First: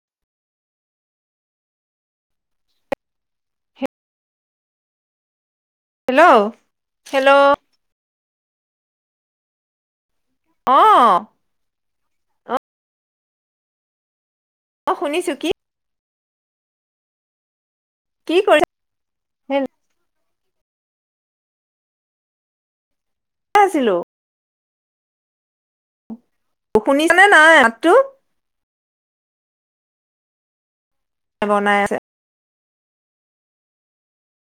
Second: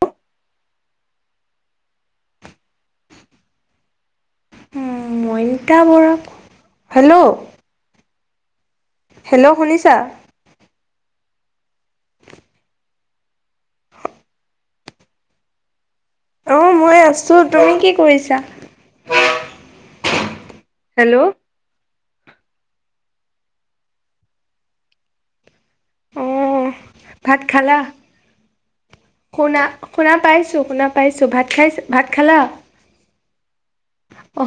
অ উম মই পিতা বৰক হেল্ল' হেল্ল' হেল্ল' শুনিছা অ অ শুনিছো কি অ মই আছো তুমি কি কৰিছা হেল্ল' আছিলো অ অ শুনিছানে ভাত নাই খালা মাতটো শুনা শুনা পাইছো শুনা পাইছোঁ ভাত খাইছ বনাই আছে ভাত খালা অ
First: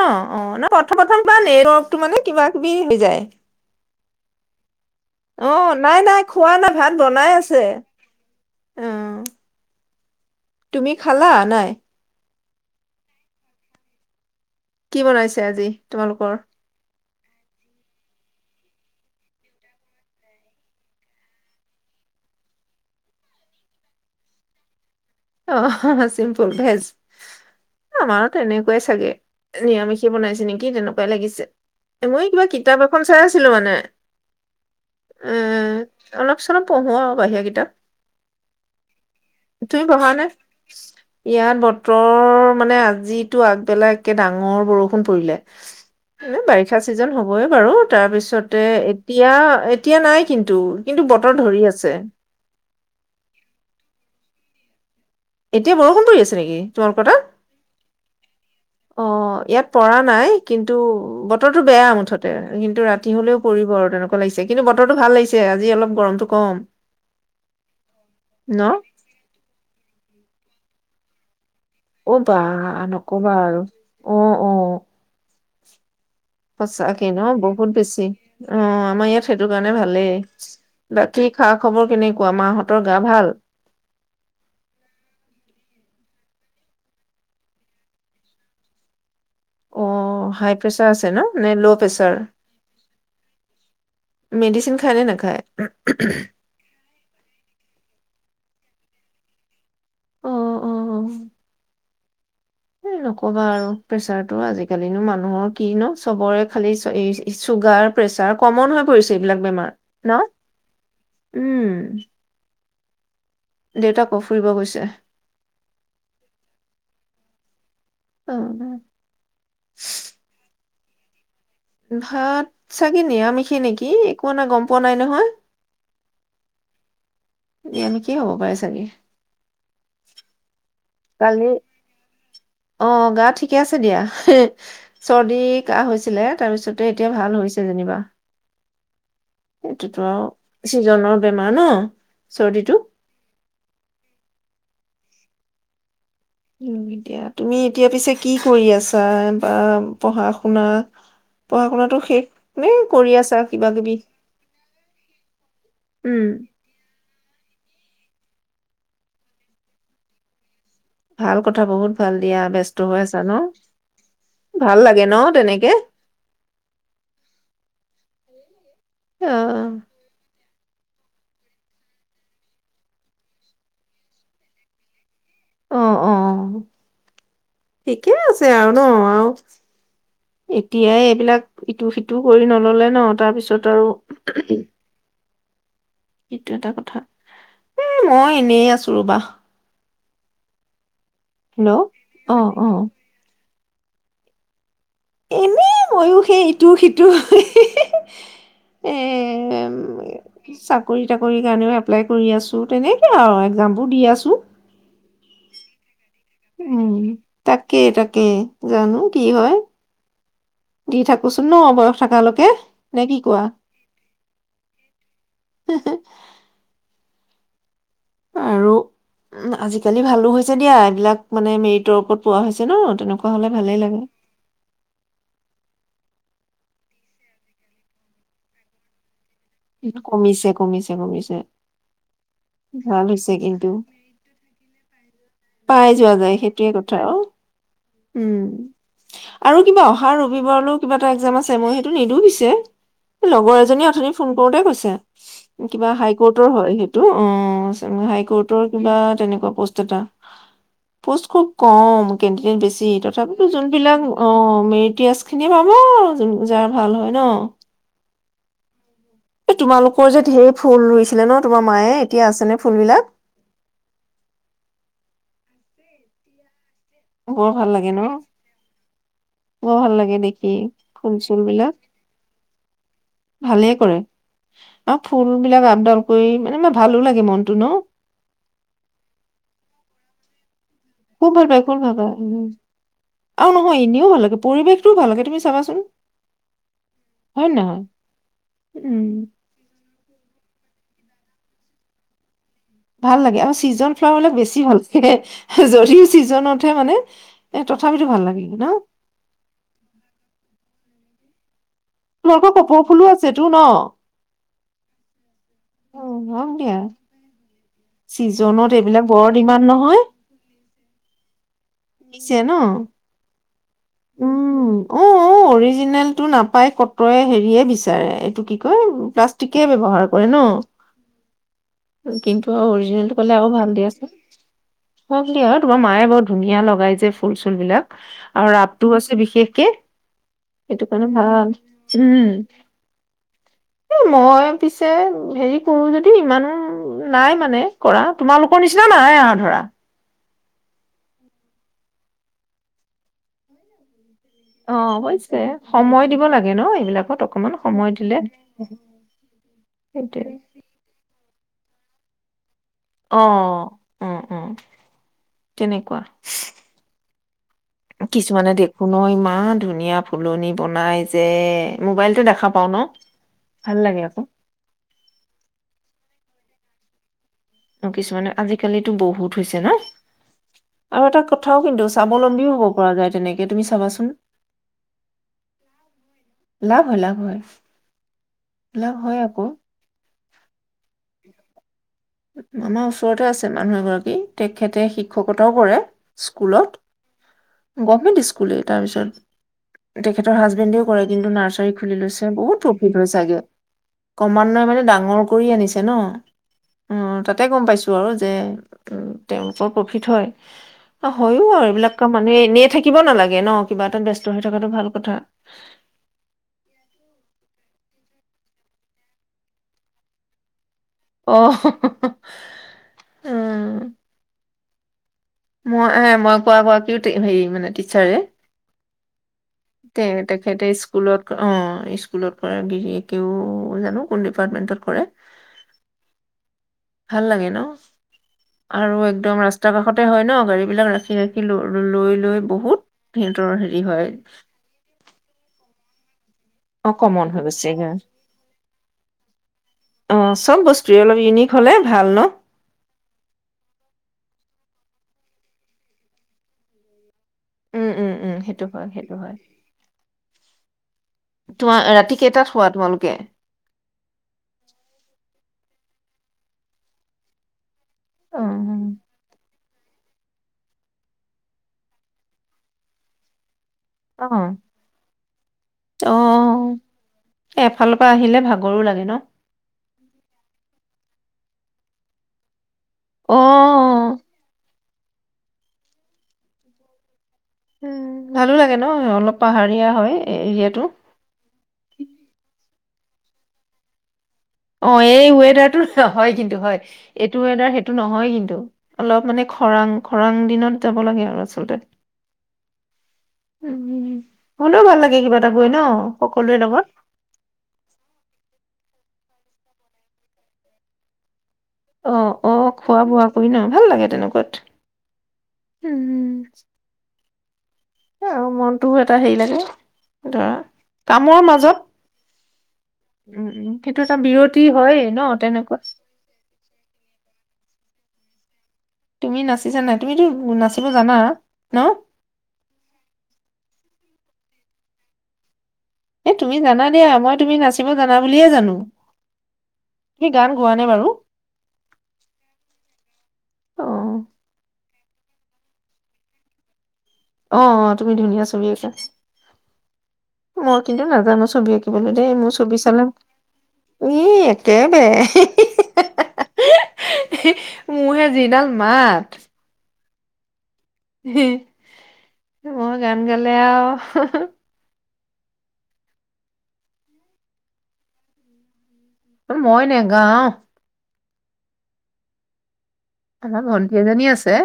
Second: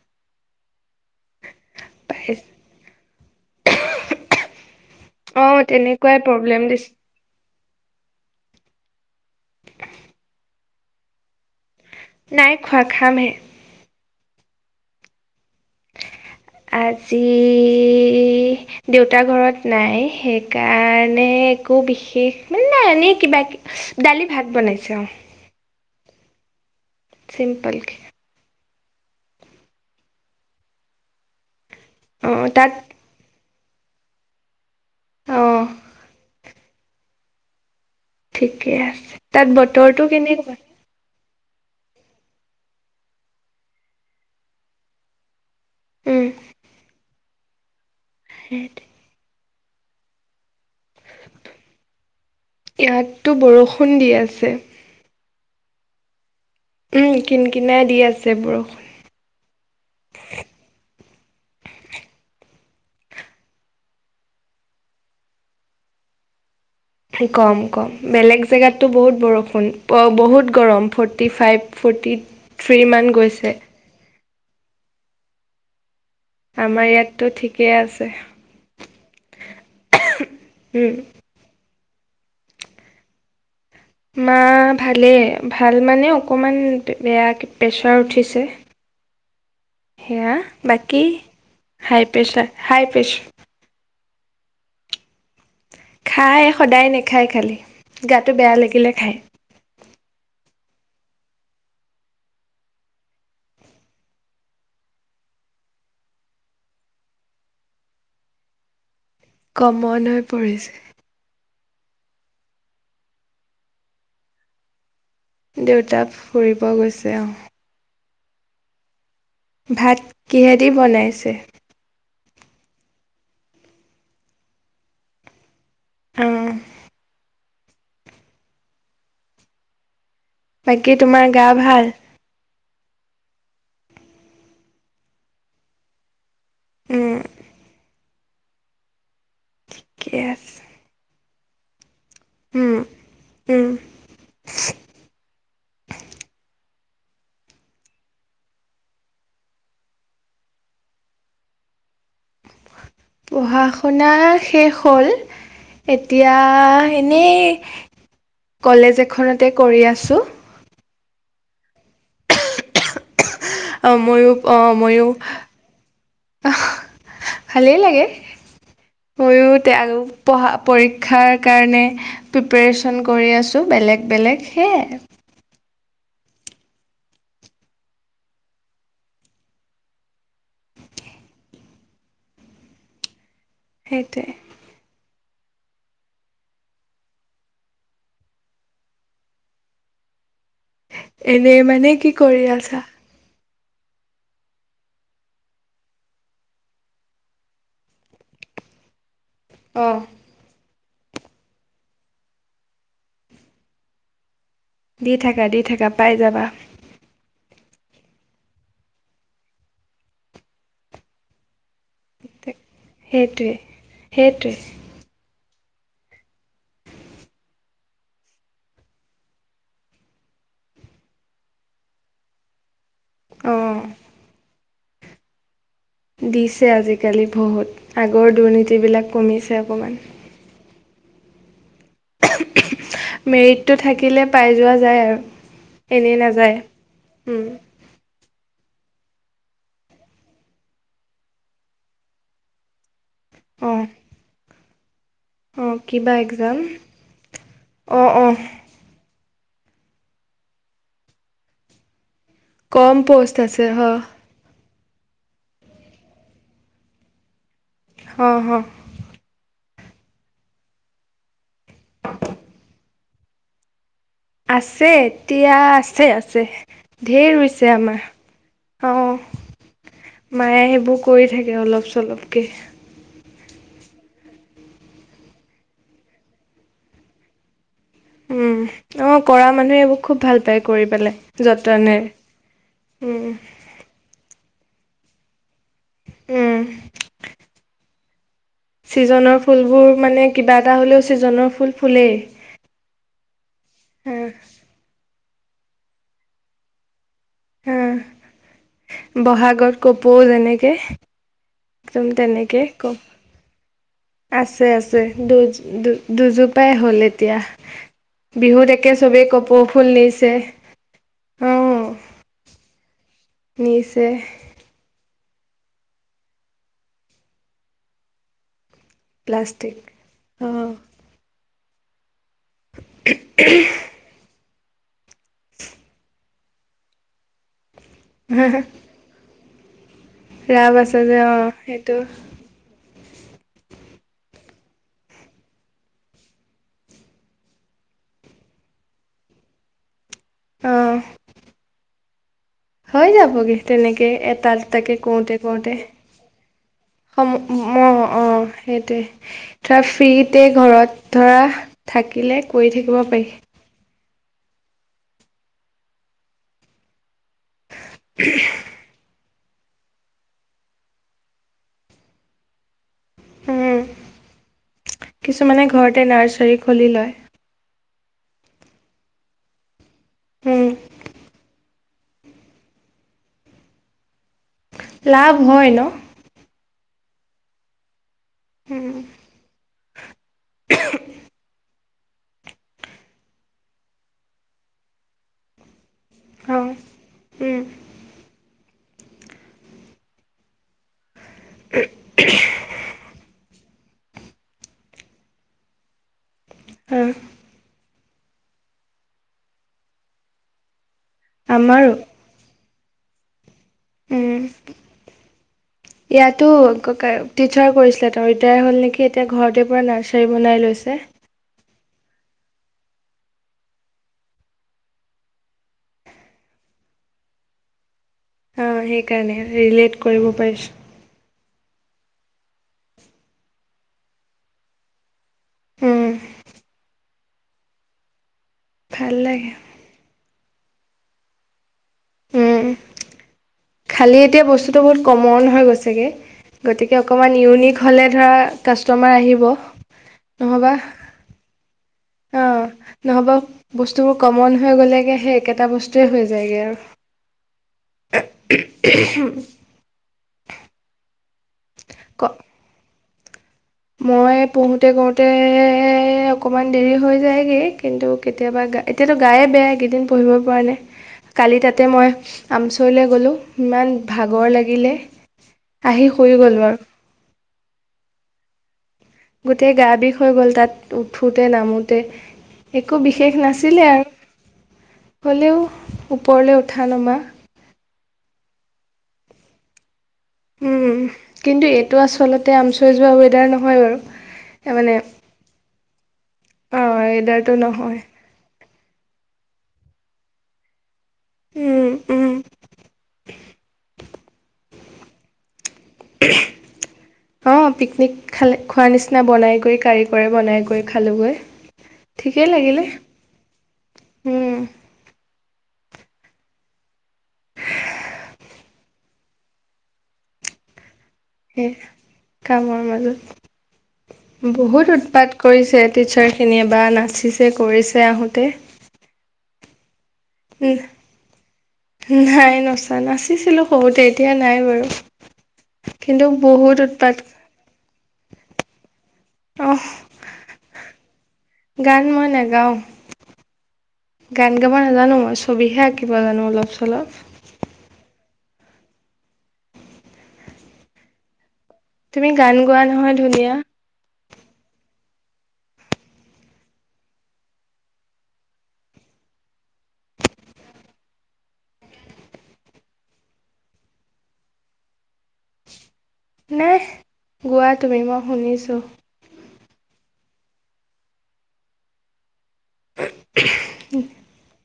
অ অ ন প্ৰথমত বা নেটৱৰ্ক টো মানে পাইছ কিবা কিবি হৈ যায় অ নাই তেনেকুৱাই নাই খোৱা প্ৰব্লেম নাই দিছে ভাত বনাই আছে চে উ তুমি খালা নাই নাই খোৱা, খামহে। কি বনাইছে আজি, তোমালোকৰ? জি দেউতা ঘৰত নাই, সেইকাৰণে একো বিশেষ, মানে নাই এনেই কিবা দালি ভাত বনাইছে অ'। অহ হা হা, চিম্পুল ভেজ। চিম্পলকে। কোৱাই চাগে। নিৰামিষে বনাইছে নেকি তেনেকুৱাই লাগিছে। এ মই অ কিবা তাত কিতাপ এখন চাই আছিলো মানে। নে। অ উম, অলপ কিছুমান পঢ়ো আৰু বাহিৰা কিতাপ। ঠিকে আছে। তাত বতৰ ভালনে? ইয়াত বতৰ, মানে আজিতো আগবেলা একে ডাঙৰ বৰষুণ পৰিলে। উম এ বাৰিষা চিজন, হ'ব -ব‌ এই বাৰু। তাৰপিছতে, এতিয়া এতিয়া নাই কিন্ত ইয়াত টো বৰষুণ দি আছে। এতিয়া বৰষুণ পৰি আছে ছে তোমালোকৰ উম তাত? কিন কিনাই দি আছে বৰষুণ অ ইয়াত পৰা নাই, কিন্তু বতৰটো বেয়া মুঠতে, কিন্তু ৰাতি হলেও পৰিব আৰু তেনেকুৱা লাগিছে। কিন্তু বতৰটো ভাল লাগিছে, আজি অলপ গৰমটো কম। কম কম, বেলেগ ন? জেগাততো বহুত বৰষুণ। বহুত গৰম ফৰ্ৰটি ফাইভ ফৰ্টি অ' বা থ্ৰী মান নক'বা গৈছে। আৰু অ অ। আমাৰ সঁচাকে ন, ইয়াততো বহুত ঠিকেই বেছি। আছে অ, আমাৰ ইয়াত সেইটো কাৰণে ভালেই। উম বাকী খা খ খবৰ কেনেকুৱা? মাহঁতৰ গা ভাল? মা ভালে, ভাল মানে অকণমান বেয়া, প্ৰেছাৰ উঠিছে। অ সেয়া। হাই প্ৰেচাৰ বাকি, আছে ন নে ল' high pressure pressure. High press medicine খায় নে নাখায়? খাই, সদায় নেখায় খালি। গাটো বেয়া লাগিলে খায়। অ অ এ নকবা আৰু, প্ৰেচাৰতো আজিকালিনো মানুহৰ কি ন! চবৰে খালি এই চুগাৰ, প্ৰেচাৰ, কমন হৈ পৰিছে এইবিলাক বেমাৰ কমন ন হৈ পৰিছে উম দেউতাকো ফুৰিব গৈছে দেউতা ফুৰিব গৈছে অ উ দি বনাইছে ভাত চাগে নি আমিষি নেকি একো নাই গম পোৱা নাই নহয় উম এ এনেকেই হ'ব পাৰে চাগে বাকী তোমাৰ গা কালি ভাল অ গা ঠিকে আছে দিয়া চৰ্দি কাহ হৈছিলে। তাৰপিছতে এতিয়া উম, ভাল হৈছে যেনিবা। এইটোতো ঠিকে আছে। আৰু চিজনৰ বেমাৰ নে? উম, চৰ্দিটো? উম, এতিয়া তুমি এতিয়া পিছে কি কৰি আছা বা পঢ়া শুনা পঢ়া শুনাাতটো শেষ নে কৰি আছা পঢ়া কিবা কিবি? শুনা শেষ হ'ল উম, এতিয়া এনেই কলেজ এখনতে কৰি আছোঁ। ভাল কথা বহুত ভাল দিয়া ব্যস্ত হৈ আছা ন'? অ ময়ো অ ভাল লাগে ময়ো ন তেনেকে? আহ ভালেই লাগে অ', মইয়ো তে আৰু পঢ়া পৰীক্ষাৰ কাৰণে প্ৰিপেৰে্ছন কৰি আছোঁ বেলেগ বেলেগ সেয়াই। অ অ ঠিকে আছে আৰু ন আৰু এতিয়াই এইবিলাক ইটো সিটো কৰি নললে ন' তাৰপিছত তত সেইটোৱে। আৰু এইটো এটা কথা উম মই এনেই আছো ৰবা। এনেই হেল্ল' মানে কি অ কৰি অ আছা? এনে ময়ো সেই ইটো সিটো এ এম অ, চা চাকৰি তাকৰি কাৰণেও এপ্লাই কৰি আছো তেনেকে আৰু এক্সামবোৰ দি আছো। দি থাকা দি থাকা। পাই যাবা। উম তাকে তাকে জানো কি হয় দি থাকোচোন ন' বয়স থকালৈকে নে কি কোৱা সেইটোৱে সেইটোৱে হু হু আৰু উম আজিকালি ভালো হৈছে দিয়া এইবিলাক মানে মেৰিটৰ ওপৰত পোৱা হৈছে ন' তেনেকুৱা হলে অঁ ভালেই লাগে। দিছে আজিকালি বহুত আগৰ দুৰ্নীতি বিলাক কমিছে। অকণমান কমিছে কমিছে। কমিছে। ভাল হৈছে কিন্তু মেৰিটটো থাকিলে পাই যোৱা যায় আৰু পাই যোৱা এনেই যায় নাযায় সেইটোয়ে কথা আৰু উম। উম আৰু কিবা অহা ৰবিবাৰলৈ কিবা এটা এক্সম আছে মই সেইটো নিদিয়ু পিছে। লগৰ অঁ এজনী অথনি কৰোতেই কৈছে। অঁ কিবা হাই কোৰ্টৰ এক্সাম হয় সেইটো অ অঁ হাই অঁ কোৰ্টৰ কিবা তেনে পোষ্ট এটা পোষ্ট খুব কম। কেনণ্ডিডেট বেছি কম প'ষ্ট তথাপিতো আছে হ জোনবিলাক অ মে তিয়াজ খিনিয়ে পাব জাৰ ভাল হয় ন হ হা এই তোমালোকৰ যে ধঢেৰ ফুল ৰুইছিলে ন তোমাৰ মায়ে এতিয়া আছে নে ফুলবিলাক আছে এতিয়া আছে আছে ধঢেৰ ৰু বৰ ভাল হৈছে লাগে আমাৰ ন অ বৰ ভাল লাগে দেখি মায়ে সেইবোৰ ফুল কৰি চুল থাকে বিলাক অলপ চলপকে ভালে কৰে আৰু ফুল বিলাক আপডাল কৰি মানে ম ভালো লাগে মনটো ন উম অ কৰা মানুহে এইবোৰ খুব ভাল পায় কৰি পেলাই খুব ভাল পায়াই খুব ভাল যতনে। পায় উম, অ নহয় এনেও ভাল লাগে পৰিৱেশটোও ভালকে তুমি চাবা চোন হয় ন হয় চিজনৰ ফুলবোৰ মানে কিবা দা হ'লেও ছিজনৰ ফুল ফুলেই ভাল লাগে আৰু চিজন অ', ফ্লাৱাৰলাক বেছি ভাল লাগে যদিও ছিজনতহে মানে এ হা তথাপিতো ভাল লাগে ন? বহাগত কপৌ যেনেকে একদম তোমালোকৰ তেনেকে কপৌ ফুলো আছেতো ন চ আছে দুইজ দু অ', হওক দুজোপাই দিয়া। হ'ল এতিয়া বিহুত ছিজনত একে এইবিলাক চবেই বৰ ডিমাণ্ড কপৌফুল নহয়, নিছে দিছে ন? নি্চ উম, অ', অ', অৰিজিনেলটো নাপাই কতে হেৰিয়ে বিচাৰে এইটো কি প্লাষ্টষ্টিকে প্লাষ্টিক। ব্যৱহাৰ কৰে ন অ' কিন্তু আৰু অৰিজিনেলটো কলে আৰু ভাল দিয়াচোন হ আৰু তোমাৰ মায়ে বৰ ধুনীয়া লগাই যে ফুল চুল বিলাক হম হ বিশেষ কে ৰাভ আছে যে অ সেইটো উম, এ মই পিছে হেৰি কৰো যদি ইমানো নাই মানে কৰা তোমালোকৰ নিচিনা নাই আৰু ধৰা অহ হৈ যাবগে তেনেকে তাত অ', তাকে অৱশ্যে কৰোতে কৰোতে সময় দিব লাগে ন এইবিলাকত সম অকমান অ সময় দিলে অ সেইটোৱে ধৰা সেইটোৱে। ফ্ৰীতে ঘৰত ধৰা থাকিলে কৰি থাকিব পাৰি উম উম তেনেকুৱা কিছুমানে দেখো নয় ই ইমান ধুনীয়া ফুলনি বনাই যে মোবাইলতটো দেখা পাও ন ভাল লাগে আকৌ উম কিছুমানে ঘৰতে নাৰ্চাৰী খুলি লয় অ কিছুমানে আজিকালিতো বহুত হৈছে ন উম, আৰু এটা ক কথাও কিন্তু স্বাৱলম্বীও হ'ব পৰা যায় তেনেকে তুমি চাবাচোন লাভ হয় ন লাভ হয়, লাভ হয় উম, লাভ হয় আকৌ আমাৰ ওচৰতে আছে মানুহ এগৰাকী তেখেতে শিক্ষকতাও কৰে। অ', উম, স্কুলত গভমেণ্ট স্কুলেই তাৰপিছত তেখেতৰ হাজবেণ্ডেও কৰে কিন্তু নাৰ্চাৰী খুলি লৈছে বহুত প্ৰফিট হয় চাগে ক্ৰমান্বয়ে মানে ডাঙৰ কৰি আনিছে ন উ অ', তাতে গম পাইছো আৰু যে তেওঁলোকৰ প্ৰফিট হয় অ হয়ো আৰু আমাৰো এইবিলাক কাম আমি এনেই থাকি কিয় নালাগে ন কিবা এটা ব্যস্ত উম, হৈ থকাটো ভাল কথা। ইয়াতো ককাই টিচাৰ কৰিছিলে তেওঁ ৰিটায়াৰ হল নেকি এতিয়া ঘৰতে পুৰা নাৰ্চাৰী বনাই লৈছিল অহ হ হ উম মই এ মই কোৱা গৰাকীও হেৰি মানে টিচাৰে অ সেইটো সেইকাণে ৰিলেট তে কৰিব তেখেতে পাৰিছোঁ। স্কুলত অ স্কুলত কৰা গিৰিকেও জানো কোন ডিপাৰ্টমেন্টত কৰে উম ভাল লাগে ন আৰু ভাল একদম লাগে ৰাস্তা কাষতে হয় ন গাড়ী বিলাক ৰাখি ৰাখি ৰৈ লৈ উম। বহুত হেৰি হয় খালি এতিয়া বস্তুটো বহুত কমন হৈ গৈছেগে। অ গতিকে কমন অকণমান হৈ গৈছে ইউনিক গা। হ'লে ধৰা কাষ্টমাৰ আহিব। অ চব নহ'বা বস্তুৱয়ে অলপ ইউনিক হলে ভাল ন অ নহ'বা বস্তুবোৰ কমন হৈ গ'লেগে সেই একেটা বস্তুৱয়ে হৈ যায়গে আৰু। উম উম উম সেইটো হয় সেইটো হয়। তোমাৰ ৰাতি ক কেইটাত শুৱা তোমালোকে? মই পঢ়োতে কৰোতে অকমান দেৰি হৈ যায়গৈ। কিন্তু অ কেতিয়াবা গা এতিয়াতো গায়ে বেয়া একেইদিন পঢ়িব পৰা নাই, কালি তাতে মই আমচৰিলৈ গ'লোঁ। ইমান অ ভাগৰ লাগিলে আহি অ শুই গলোঁ আৰু। গৰু লাগে ন? গোটেই গা বিষ হৈ গ'ল তাত উঠোতে নামোতে। একো বিশেষ নাছিলে অ আৰু হ'লেও ওপৰলৈ উঠা নমা। ভালো লাগে ন অলপ পাহাৰীয়া হয়। এৰিয়াটো উম কিন্তু এইটো আচলতে আমি চইজ বা ৱেডাৰ নহয় বাৰু [unintelligible] অ এই ৱেডাৰটো হয় কিন্তু হয়, অঁ এইটো ৱেডাৰটো ৱেডাৰ সেইটো নহয় কিন্তু। অলপ মানে খৰাং খৰাং দিনত যাব লাগে আৰু আচলতে। হলেওঁ ভাল লাগে কিবা এটা গৈ ন সকলোৰে লগত অ পিকনিক খালে খোৱাৰ নিচিনা নিচিনা বনাই কৰি কাৰিকৰে বনাই কৰি খালোঁগৈ। অঁ ঠিকেই অঁ লাগিলে খোৱা বোৱা কৰি ন ভাল লাগে উম, তেনেকুৱাত। উম আৰু মনটোও এটা হেৰি লাগে, ধৰা কামৰ সেই মাজত কামৰ উম, উম, সেইটো এটা মাজত বিৰতি বহুত হয়েই ন উৎপাত তেনেকুৱা কৰিছে, টিচাৰ খিনিয়ে বা নাচিছে কৰিছে আহোতে। তে তুমি নাচিছা নাই? তুমিতো নাচিব জানা ন উম নাই নচা নাচিছিলো সৰুতে। এতিয়া নাই বাৰু কিন্তু এ তুমি বহুত জানা দিয়া উৎপাত মই তুমি নাচিব জানা বুলিয়ে জানো অহ তুমি গান গোৱা নে বাৰু গান মই নাগাও অ', গান গাব নাজানো মই ছবিহে আঁকিব জানো অলপ চলপ অ অ তুমি ধুনীয়া ছবি আঁকা মই কিন্তু নাজানো ছবি আঁকি তুমি গান গোৱা নহয় ধুনীয়া ই একেবাৰে [unintelligible] মোৰহে যিডাল মাত মই গান গালে আৰু নে গোৱা তুমি মই শুনিছো মই নেগাও আমাৰ ভন্টি এজনী আছে,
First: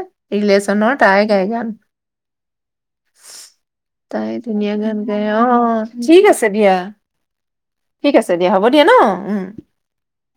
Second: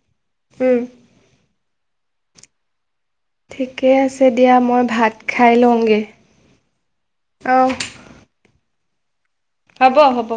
উম ৰিলেশ্যনৰ তাই গাই গান। ঠিকে আছে তাই দিয়া ধুনীয়া মই গান ভাত গায় খাই অ', লওঁগে ঠিক আছে দিয়া। অহ ঠিক আছে দিয়া হ'ব [unintelligible] ন উম। হ'ব হ'ব।